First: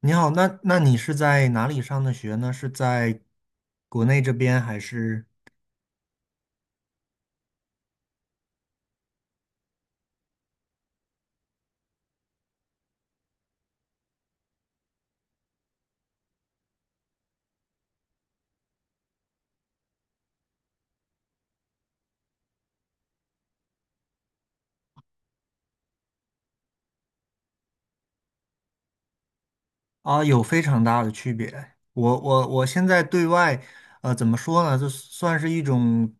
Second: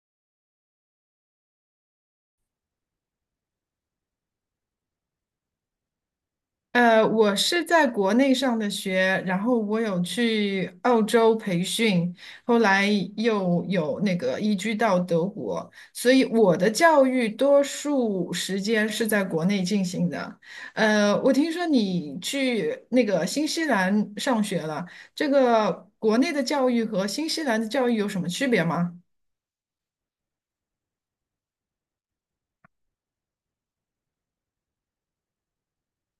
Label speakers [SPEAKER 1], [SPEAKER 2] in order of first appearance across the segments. [SPEAKER 1] 你好，那你是在哪里上的学呢？是在国内这边还是
[SPEAKER 2] 我是在国内上的学，然后我有去澳洲培训，后来又有那个移居到德国，所以我的教育多数时间是在国内进行的。我听说你去那个新西兰上学了，这个国内的教育和新西兰的教育有什么区别吗？
[SPEAKER 1] 啊？有非常大的区别。我现在对外，怎么说呢？这算是一种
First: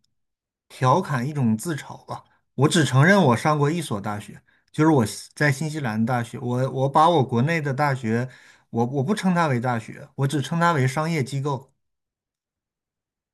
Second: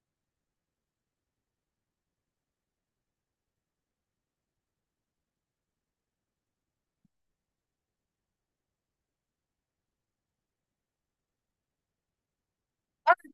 [SPEAKER 1] 调侃，一种自嘲吧。我只承认我上过一所大学，就是我西在新西兰大学。我把我国内的大学，我不称它为大学，我只称它为商业机构。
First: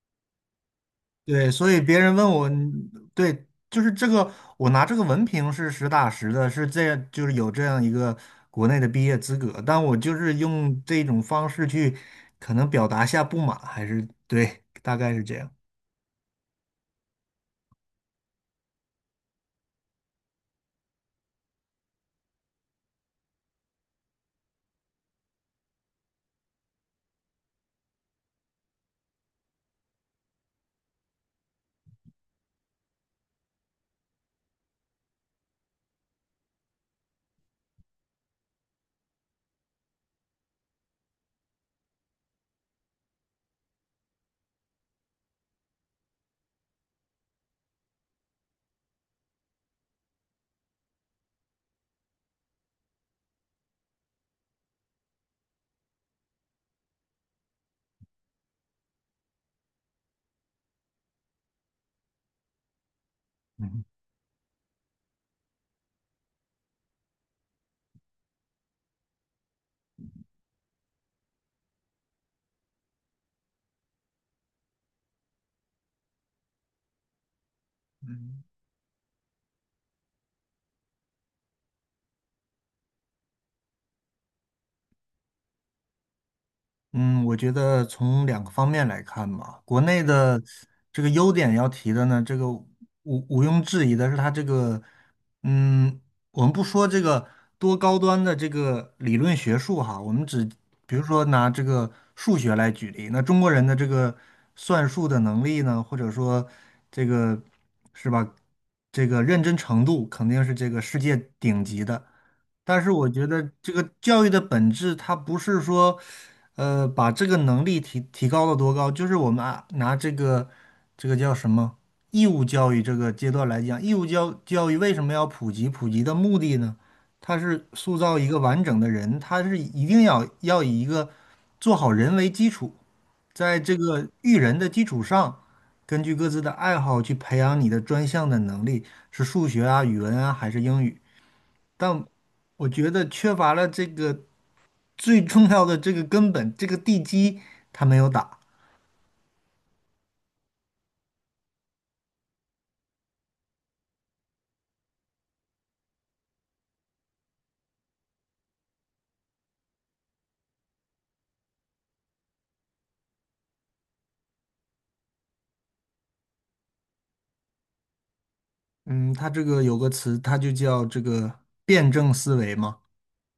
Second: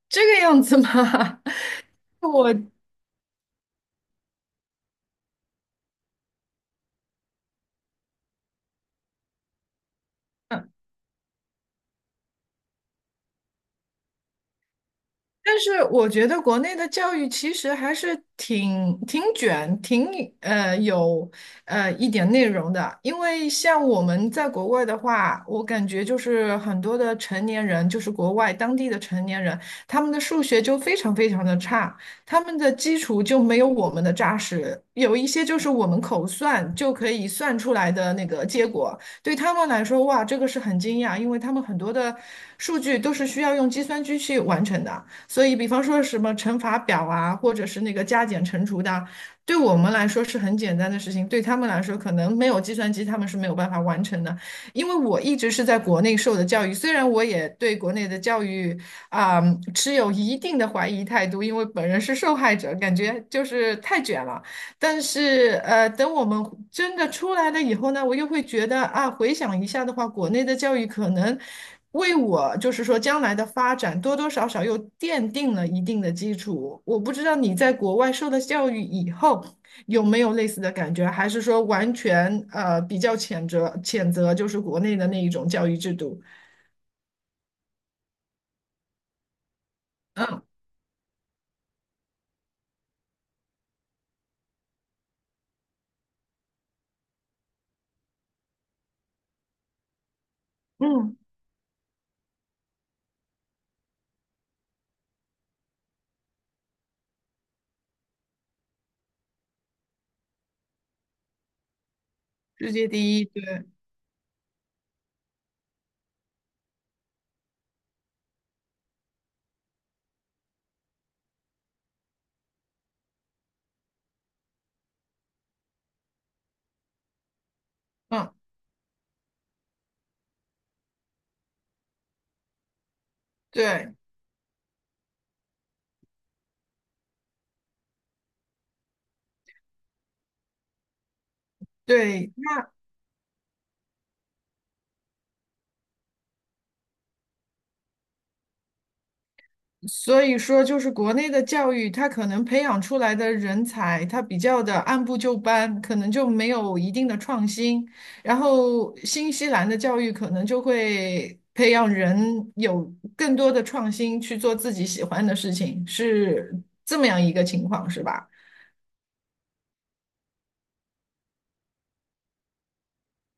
[SPEAKER 2] 这个样子吗？
[SPEAKER 1] 对，所以别人 问我，
[SPEAKER 2] 我。
[SPEAKER 1] 嗯，对，就是这个，我拿这个文凭是实打实的，是这样，就是有这样一个国内的毕业资格，但我就是用这种方式去，可能表达下不满，还是对，大概是这样。
[SPEAKER 2] 但是我觉得国内的教育其实还是挺卷、挺有一点内容的，因为像我们在国外的话，我感觉就是很多的成年人，就是国外当地的成年人，他们的数学就非常非常的差，他们的基础就没有我们的扎实，有一些就是我们口算就可以算出来的那个结果，对他们来说，哇，这个是很惊讶，因为他们很多的数据都是需要用计算机去完成的。所以，比方说什么乘法表啊，或者是那个加减乘除的啊，对我们来说是很简单的事情，对他们来说可能没有计算机，他们是没有办法完成的。因为我一直是在国内受的教育，虽然我也对国内的教育啊，持有一定的怀疑态度，因为本人是受害者，感觉就是
[SPEAKER 1] 嗯，
[SPEAKER 2] 太卷了。但是等我们真的出来了以后呢，我又会觉得啊，回想一下的话，国内的教育可能为我就是说将来的发展多多少少又奠定了一定的基础。我不知道你在国外受了
[SPEAKER 1] 嗯。
[SPEAKER 2] 教育以后有没有类似的感觉，还是说完全比较谴责谴责就是国内的那一种教育制度？
[SPEAKER 1] 嗯，我觉得从两个方面来看吧，国内嗯的
[SPEAKER 2] 嗯
[SPEAKER 1] 这个优点要提的呢，这个毋庸置疑的是它这个，嗯，我们不说这个多高端的这个理论学术哈，我们只比如
[SPEAKER 2] 嗯，
[SPEAKER 1] 说拿这个数学来举例，那中国人的这个算术的能力呢，或者说这个是吧，这个认真程度肯定是这个世界顶级的。
[SPEAKER 2] 世
[SPEAKER 1] 但
[SPEAKER 2] 界
[SPEAKER 1] 是我
[SPEAKER 2] 第一，
[SPEAKER 1] 觉得
[SPEAKER 2] 对，
[SPEAKER 1] 这个教育的本质，它不是说，呃，把这个能力提高到多高？就是我们啊，拿这个这个叫什么义务教育这个阶段来讲，义务教育为什么要普及？普及的目的呢，它是塑造一
[SPEAKER 2] 嗯
[SPEAKER 1] 个完整的人，它是一定要以一个做好人为基础，在这
[SPEAKER 2] 对
[SPEAKER 1] 个育人的基础上，根据各自的爱好去培养你的专项的能力，是数学啊、语文啊还是英语？但
[SPEAKER 2] 对。
[SPEAKER 1] 我觉得缺乏了这个。最重要的这个根本，这个地基他没有打。
[SPEAKER 2] 所以说，就是国内的教育，它可能培养出来的人才，它比较的按部就班，可能就没有一定的创新。然后，新西兰的教育可能就会培养人有更多的创新，去做自己喜欢的事情，是这么样一个情况，是吧？
[SPEAKER 1] 嗯，他这个有个词，它就叫这个辩证思维嘛。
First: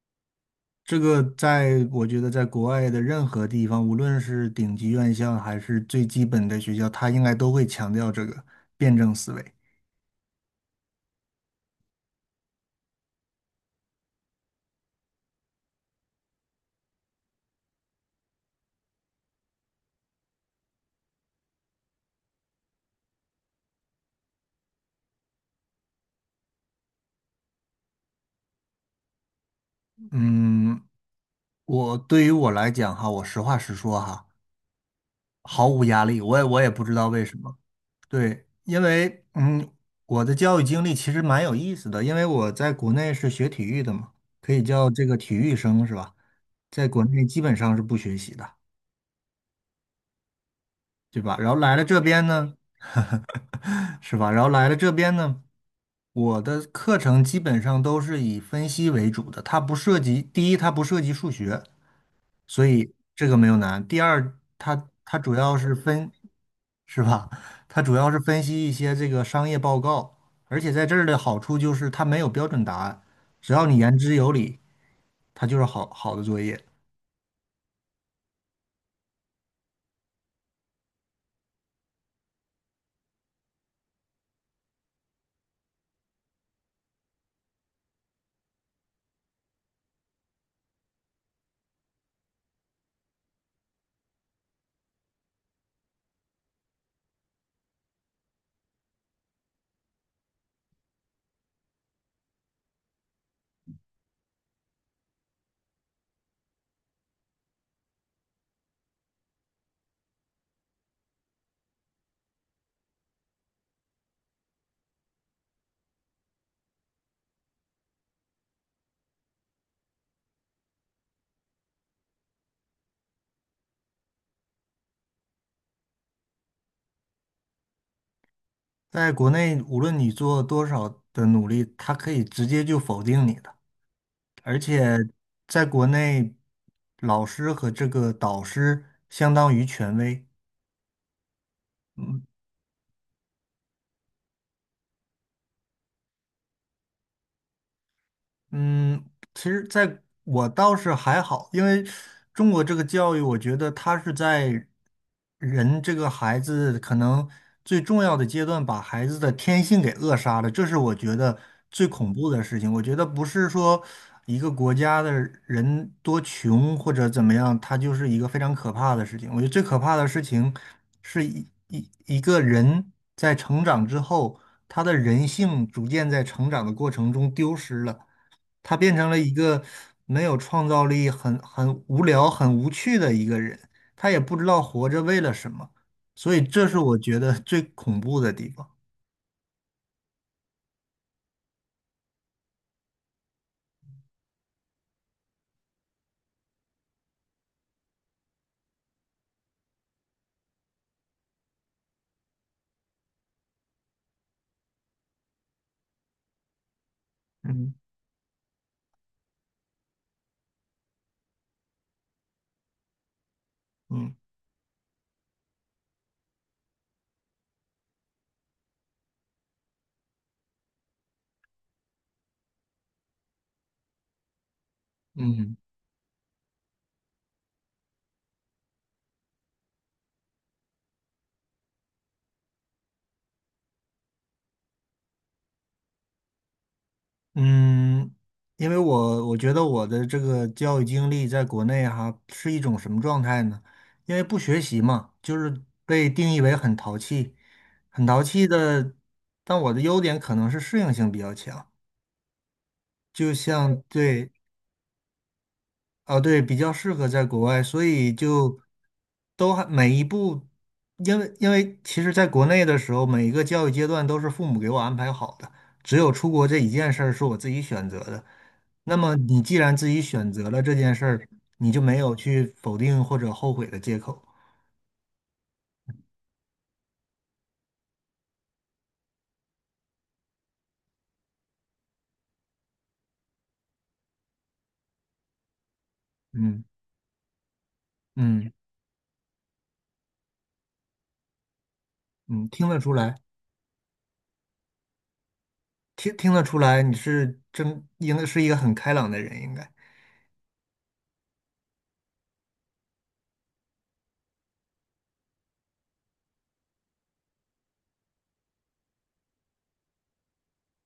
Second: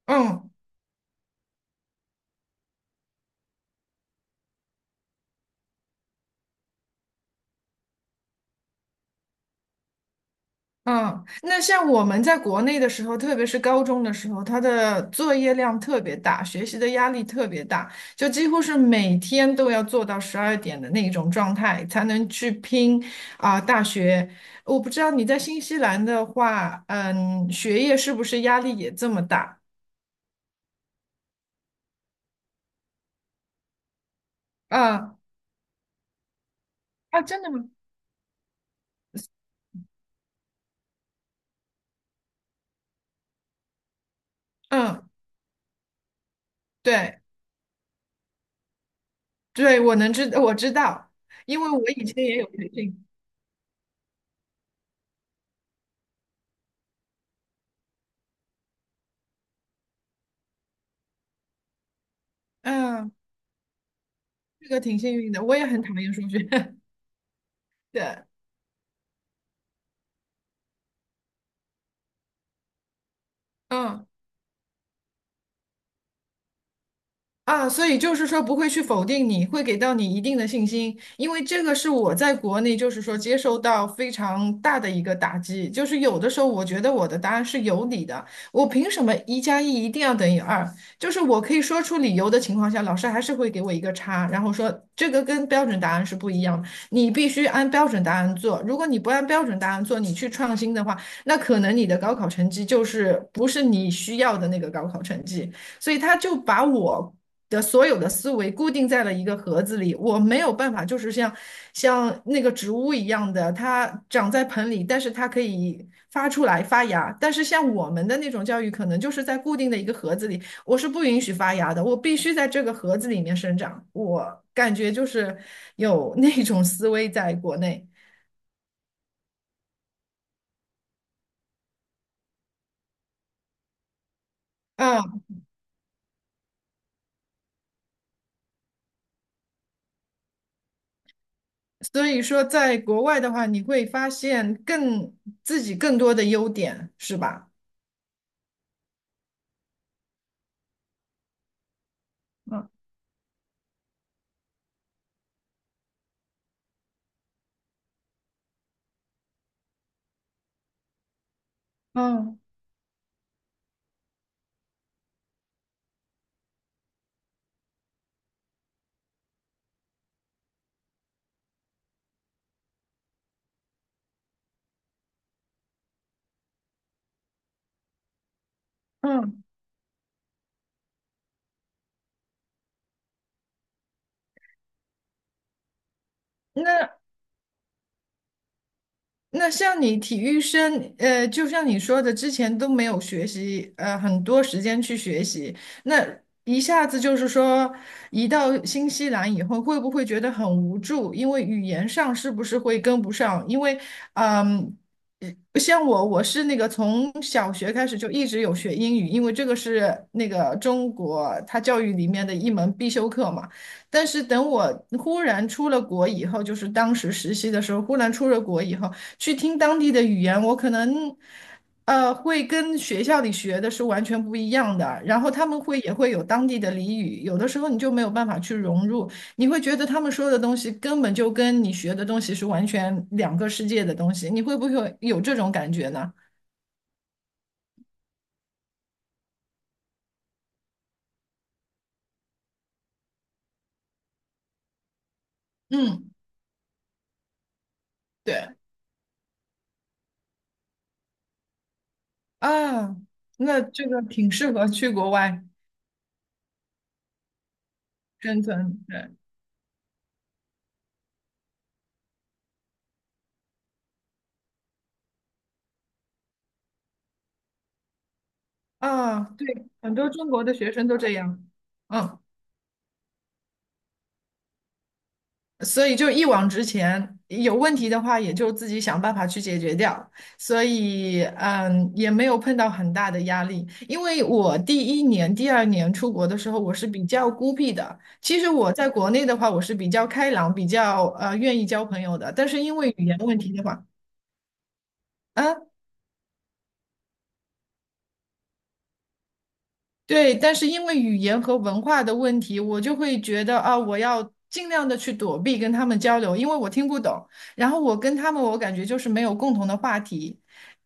[SPEAKER 2] 嗯。
[SPEAKER 1] 这个在我觉得在国外的任何地方，无论是顶级院校还是最基本的学校，它应该都会强调这个辩证思维。
[SPEAKER 2] 嗯，那像我们在国内的时候，特别是高中的时候，他的作业量特别大，学习的压力特别大，就几乎是每天都要做到12点的那种状态，才能去拼啊、大学。我不知道你在新西兰的话，嗯，学业是不是压力也这么大？
[SPEAKER 1] 嗯，我对于我来讲哈，我实话实说哈，
[SPEAKER 2] 嗯，
[SPEAKER 1] 毫无压力。我也不知道
[SPEAKER 2] 啊，
[SPEAKER 1] 为什
[SPEAKER 2] 真的
[SPEAKER 1] 么。
[SPEAKER 2] 吗？
[SPEAKER 1] 对，因为，嗯，我的教育经历其实蛮有意思的，因为我在国内是学体育的嘛，可以叫这
[SPEAKER 2] 嗯，
[SPEAKER 1] 个体育生是吧？在国
[SPEAKER 2] 对
[SPEAKER 1] 内基本上是不学习的，
[SPEAKER 2] 对，我知道，
[SPEAKER 1] 对吧？然后
[SPEAKER 2] 因为
[SPEAKER 1] 来
[SPEAKER 2] 我
[SPEAKER 1] 了这
[SPEAKER 2] 以前
[SPEAKER 1] 边
[SPEAKER 2] 也有
[SPEAKER 1] 呢，
[SPEAKER 2] 培训，
[SPEAKER 1] 是吧？然后来了这边呢，我的课程基本上都是以分析为主的，它不涉及，第一，它不涉及数学，所以
[SPEAKER 2] 嗯，
[SPEAKER 1] 这个没有难。第二，
[SPEAKER 2] 这个
[SPEAKER 1] 它
[SPEAKER 2] 挺幸
[SPEAKER 1] 它
[SPEAKER 2] 运
[SPEAKER 1] 主
[SPEAKER 2] 的，
[SPEAKER 1] 要
[SPEAKER 2] 我也
[SPEAKER 1] 是
[SPEAKER 2] 很讨
[SPEAKER 1] 分，
[SPEAKER 2] 厌数学，
[SPEAKER 1] 是吧？它 主要是
[SPEAKER 2] 对，
[SPEAKER 1] 分析一些这个商业报告，而且在这儿的好处就是它没有标准答案，只要你言
[SPEAKER 2] 嗯。
[SPEAKER 1] 之有理，它就是好好的作业。
[SPEAKER 2] 啊，所以就是说不会去否定你，会给到你一定的信心，因为这个是我在国内就是说接受到非常大的一个打击，就是有的时候我觉得我的答案是有理的，我凭什么一加一一定要等于二？就是我可以说出理由的情况下，老师还是会给我一个差，然后说这个跟标准答案是不一样的，你必须按标准答案做，如果你不按标准答案做，你去创新的话，那可能你的高考成绩就是不是你需要的那个高考成绩。所以他就把我的所有的思维固定在了一个盒子里，我没有办法，就是像那个植物一样的，它长在盆里，但是它可以发出来发芽。但是像我们的那种教育，可能就是在固定的一个盒子里，我是不允许发芽的，我必须在这个盒子里面生长。我感觉就是有那种思维在国内。
[SPEAKER 1] 在国内，无论你做多少的努力，它可以直接就否定你的。而且
[SPEAKER 2] 嗯，
[SPEAKER 1] 在国内，老师和这个导师相当于权威，
[SPEAKER 2] 所以
[SPEAKER 1] 嗯，
[SPEAKER 2] 说在国外的话，你会发现自己更多的优点，是吧？
[SPEAKER 1] 嗯，其实在我倒是还好，因为中国这个
[SPEAKER 2] 嗯
[SPEAKER 1] 教育，我觉得它是在人这个孩子可能最重要的阶段，把孩子的天性给扼杀了，这是我觉得最恐怖
[SPEAKER 2] 嗯。
[SPEAKER 1] 的事情。我觉得不是说一个国家的人多穷或者怎么样，它就是一个非常可怕的事情。我觉得最可怕的事情是一个人在成长之后，他的人性逐渐在成长的过程中丢失了。他变成了一
[SPEAKER 2] 嗯，
[SPEAKER 1] 个没有创造力、很无聊、很无趣的一个人，他也不知道活着为了什么，所以这是我
[SPEAKER 2] 那
[SPEAKER 1] 觉得最恐怖的地方。
[SPEAKER 2] 那像你体育生，就像你说的，之前都没有学习，很多时间去学习，那一下子就是说，移到新西兰以后，会不会觉得很无助？因为语言上是不是会跟不上？因为，嗯，呃像我，我是那个从小学
[SPEAKER 1] 嗯，
[SPEAKER 2] 开始就一直有学英语，因为这个是那个中国它教育里面的一门必修课嘛。但
[SPEAKER 1] 嗯，
[SPEAKER 2] 是等我忽然出了国以后，就是当时实习的时候，忽然出了国以后。去听当地的语言，我可能会跟学校里学的是完全不一样的。然后他
[SPEAKER 1] 嗯，
[SPEAKER 2] 们也会有当地的俚语，有的时候你就没有办法去融入，你会觉得他们说的东西根本就跟你学的东西是完全两个世界的东西。你会不会有这种感觉呢？
[SPEAKER 1] 嗯，因为我觉得我的这个教育经历在国内哈是一种什么状态呢？因为不学习嘛，就是被
[SPEAKER 2] 嗯，
[SPEAKER 1] 定义为很淘气，很淘气
[SPEAKER 2] 对
[SPEAKER 1] 的。但我的优点可能是适应性比较强，
[SPEAKER 2] 啊，
[SPEAKER 1] 就
[SPEAKER 2] 那
[SPEAKER 1] 像
[SPEAKER 2] 这个
[SPEAKER 1] 对
[SPEAKER 2] 挺适合去国外
[SPEAKER 1] 啊，对，比较适合在国外，所以
[SPEAKER 2] 生
[SPEAKER 1] 就
[SPEAKER 2] 存，对
[SPEAKER 1] 都还每一步，因为因为其实在国内的时候，每一个教育阶段都是父母给我安排好的，只有出国这一件事儿是我自己选择的。那么
[SPEAKER 2] 啊，
[SPEAKER 1] 你
[SPEAKER 2] 对，
[SPEAKER 1] 既然自
[SPEAKER 2] 很
[SPEAKER 1] 己
[SPEAKER 2] 多中
[SPEAKER 1] 选
[SPEAKER 2] 国
[SPEAKER 1] 择
[SPEAKER 2] 的
[SPEAKER 1] 了
[SPEAKER 2] 学
[SPEAKER 1] 这
[SPEAKER 2] 生
[SPEAKER 1] 件
[SPEAKER 2] 都
[SPEAKER 1] 事
[SPEAKER 2] 这
[SPEAKER 1] 儿，
[SPEAKER 2] 样，
[SPEAKER 1] 你就没有
[SPEAKER 2] 嗯。
[SPEAKER 1] 去否定或者后悔的借口。
[SPEAKER 2] 所以就一往直前，有问题的话也就自己想办法去解决掉。所以，也没有碰到很大的压力。因为我第一年、第二年出国的时候，
[SPEAKER 1] 嗯，
[SPEAKER 2] 我是比较孤僻的。其实
[SPEAKER 1] 嗯，
[SPEAKER 2] 我在国内的话，我是比较开朗，比较愿意交朋友的。但
[SPEAKER 1] 嗯，
[SPEAKER 2] 是
[SPEAKER 1] 听
[SPEAKER 2] 因
[SPEAKER 1] 得
[SPEAKER 2] 为
[SPEAKER 1] 出
[SPEAKER 2] 语言
[SPEAKER 1] 来，
[SPEAKER 2] 问题的话，啊。
[SPEAKER 1] 听得出来，你是真应该是一个很开朗的人，应该。
[SPEAKER 2] 对，但是因为语言和文化的问题，我就会觉得啊，我要尽量的去躲避跟他们交流，因为我听不懂。然后我跟他们，我感觉就是没有共同的话题。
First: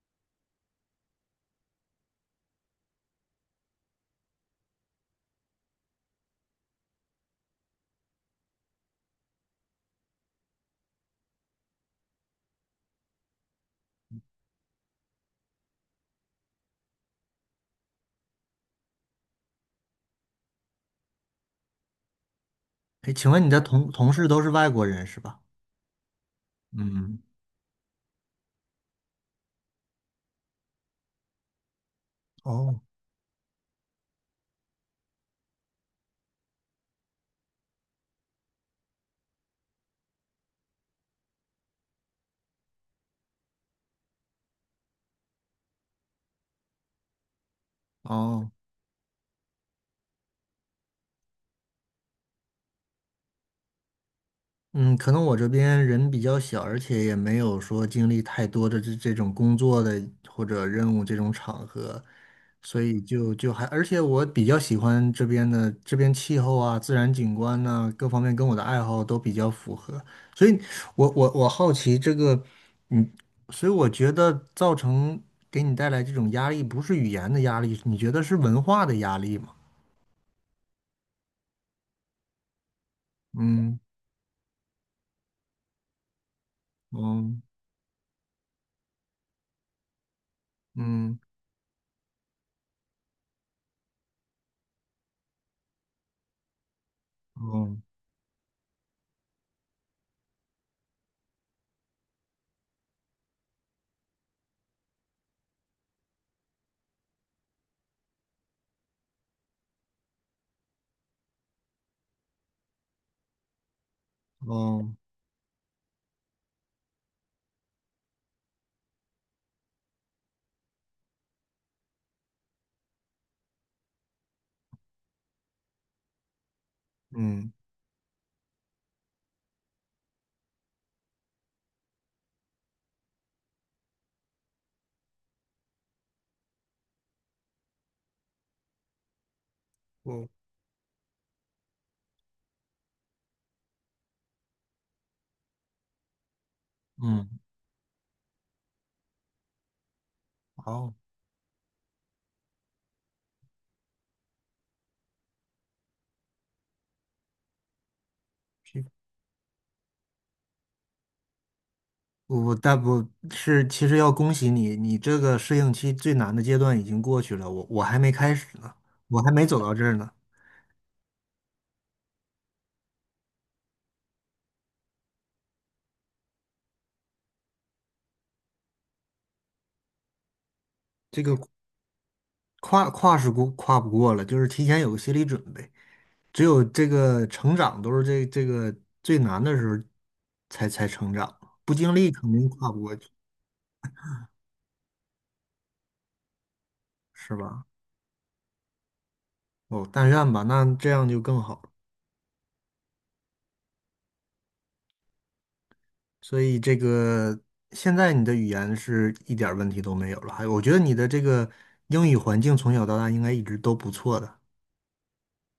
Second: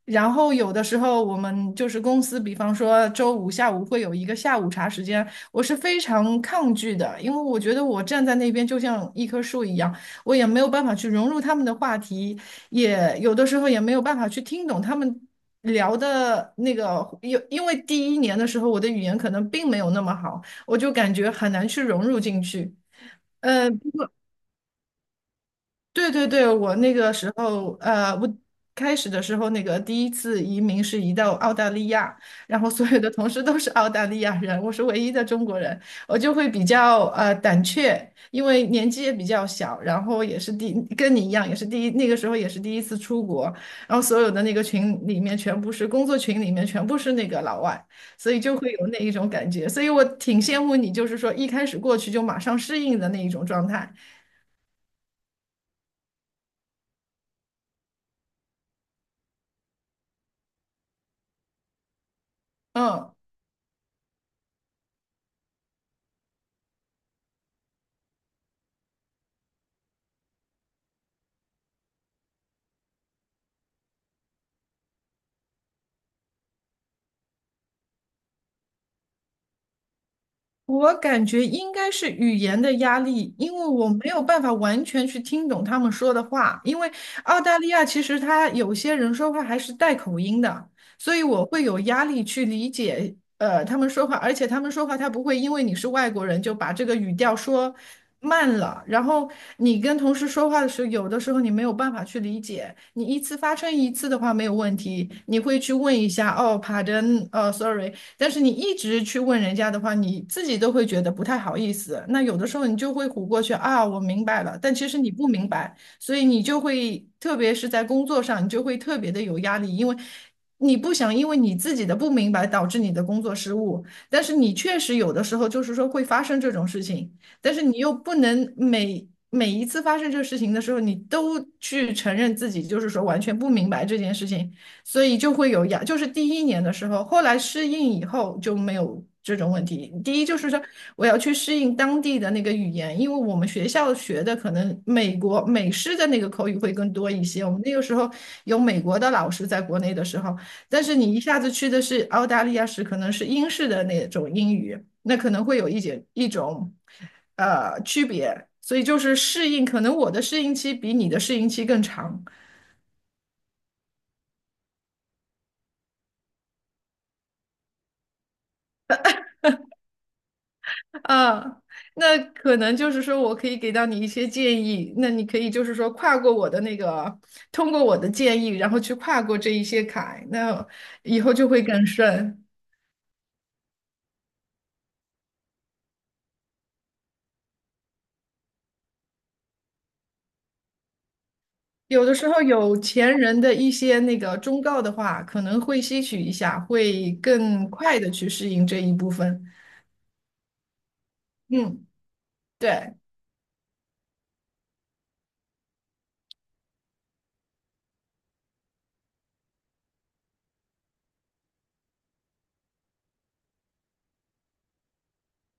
[SPEAKER 2] 然后有的时候我们就是公司，比方说周五下午会有一个下午茶时间，我是非常抗拒的，因为我觉得我站在那边就像一棵树一样，我也没有办法去融入他们的话题，也有的时候也没有办法去听懂他们。聊的那个，因为第一年的时候我的语言可能并没有那么好，我就感觉很难去融入进去。
[SPEAKER 1] 哎，请问你的
[SPEAKER 2] 呃
[SPEAKER 1] 同事都是外国人是吧？
[SPEAKER 2] 对对对，我那个
[SPEAKER 1] 嗯，
[SPEAKER 2] 时候，我开始的时候，那个第一次移民是移到澳大利亚，然后
[SPEAKER 1] 哦，
[SPEAKER 2] 所有的同事都是澳大利亚人，我是唯一的中国人，我就会比较胆怯，因为年纪也比较小，然后也是跟你一样，也是那个时候也是第一次出国，然后所有的那个群里面全部是工作群里面全部是那个老外，所以
[SPEAKER 1] 哦。
[SPEAKER 2] 就会有那一种感觉，所以我挺羡慕你，就是说一开始过去就马上适应的那一种状态，
[SPEAKER 1] 嗯，可能我这边人比较小，而且也没有说经历太多的这种工作的或者任务这种场合，所以
[SPEAKER 2] 嗯。
[SPEAKER 1] 就就还，而且我比较喜欢这边的这边气候啊、自然景观呐、各方面跟我的爱好都比较符合，所以我好奇这个，嗯，所以我觉得造成给你带来这种压力，不是语言的压力，你觉得是文化的压力吗？
[SPEAKER 2] 我感觉应该是语言的压力，因为
[SPEAKER 1] 嗯，
[SPEAKER 2] 我没有办法完全去听懂他们说的话。因为
[SPEAKER 1] 嗯，
[SPEAKER 2] 澳大利亚其实他有些人说话还是带口音的，所
[SPEAKER 1] 嗯，
[SPEAKER 2] 以我会有压力去理解他们说话，而且他们说话他不会因为你是外国人就把这个语调说
[SPEAKER 1] 嗯，
[SPEAKER 2] 慢了，然后你跟同事说话的时候，有的时候你没有办法去理解。你一次发生一次的话没有问题，你会去问一下哦，pardon，sorry。但是你一直去问人家的话，你自己都会觉得不太好意思。那有的时候你就会唬过去啊，我明白了，但其
[SPEAKER 1] 嗯，
[SPEAKER 2] 实你不明白，所以你就会，特别是在工作上，你就会特别的有压力，因为你不想因为你自己的不明白导致你的工作失误，但是你确实有的时候就是说会发生这种事情，
[SPEAKER 1] 嗯。
[SPEAKER 2] 但是你又不能。每一次发生这个事情的时候，你都去承认自己就是说完全不明白这件事情，所以就会就是第一年的时候，后来适应以后就没有这种问题。第一
[SPEAKER 1] 嗯，
[SPEAKER 2] 就是说，我要去适应当地的那个语言，因为我们学校学的可能美式的那个口语会更多一
[SPEAKER 1] 嗯，
[SPEAKER 2] 些。我们那个时候有美国的老师在国内的时候，但
[SPEAKER 1] 好，
[SPEAKER 2] 是你一下子去的是澳大利亚时，可能是英式的那种英语，那可能会有一种区别。所
[SPEAKER 1] 皮
[SPEAKER 2] 以就是适应，可能我的适应期比你的适应期更长。
[SPEAKER 1] 我但不是，其实要恭喜你，你这个适应期最难的阶段已经过去了，我还没开始呢，我还没走到这儿呢，
[SPEAKER 2] 啊，那可能就是说我可以给到你一些建议，那你可以就是说跨过我的那个，通过我的建议，然后去跨过这一些坎，那以
[SPEAKER 1] 这
[SPEAKER 2] 后
[SPEAKER 1] 个
[SPEAKER 2] 就会更顺。
[SPEAKER 1] 跨是过跨不过了，就是提前有个心理准备，只有这个成长都是这个最难的时候才成长，不经
[SPEAKER 2] 有
[SPEAKER 1] 历
[SPEAKER 2] 的时
[SPEAKER 1] 肯
[SPEAKER 2] 候
[SPEAKER 1] 定跨
[SPEAKER 2] 有
[SPEAKER 1] 不过去，
[SPEAKER 2] 钱人的一些那个忠告的话，可能会吸取一下，会
[SPEAKER 1] 是吧？
[SPEAKER 2] 更快的去适应这一部分。
[SPEAKER 1] 哦，但愿吧，那这样就更好了。
[SPEAKER 2] 嗯，对。
[SPEAKER 1] 所以这个现在你的语言是一点儿问题都没有了，还有我觉得你的这个英语环境从小到大应该一直都不错的。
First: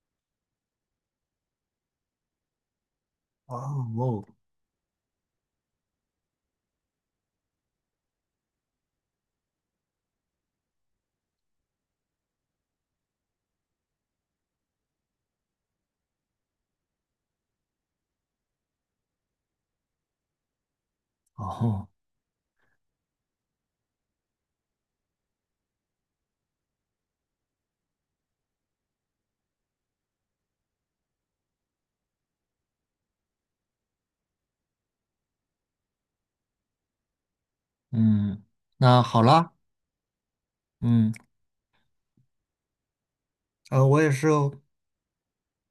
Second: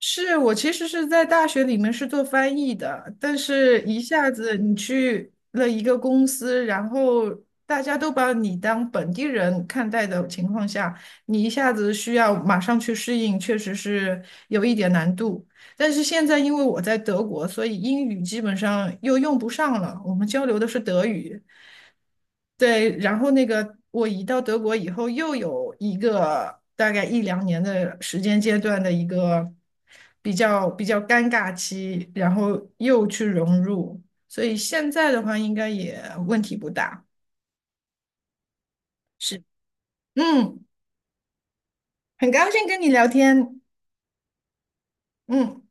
[SPEAKER 2] 是我其实是在大学里面是做翻译的，但
[SPEAKER 1] 哦，
[SPEAKER 2] 是一
[SPEAKER 1] 哦，
[SPEAKER 2] 下子你去了一个公司，然后大家都把你当本地人看待的情况下，你一下子需要马上去适应，确实是有一点难度。但是现在因为我在德国，所以英语基本上又用不上了，我们交流的是德语。
[SPEAKER 1] 哦，
[SPEAKER 2] 对，然后那个我移到德国以后，又有一个大概一两年的时间阶段的一个比较尴尬期，然后又去融入，所以现在的话应该也问题不大。
[SPEAKER 1] 嗯，那好
[SPEAKER 2] 是，
[SPEAKER 1] 啦，
[SPEAKER 2] 嗯，
[SPEAKER 1] 嗯，
[SPEAKER 2] 很高兴跟你聊天。
[SPEAKER 1] 我也是哦，
[SPEAKER 2] 嗯。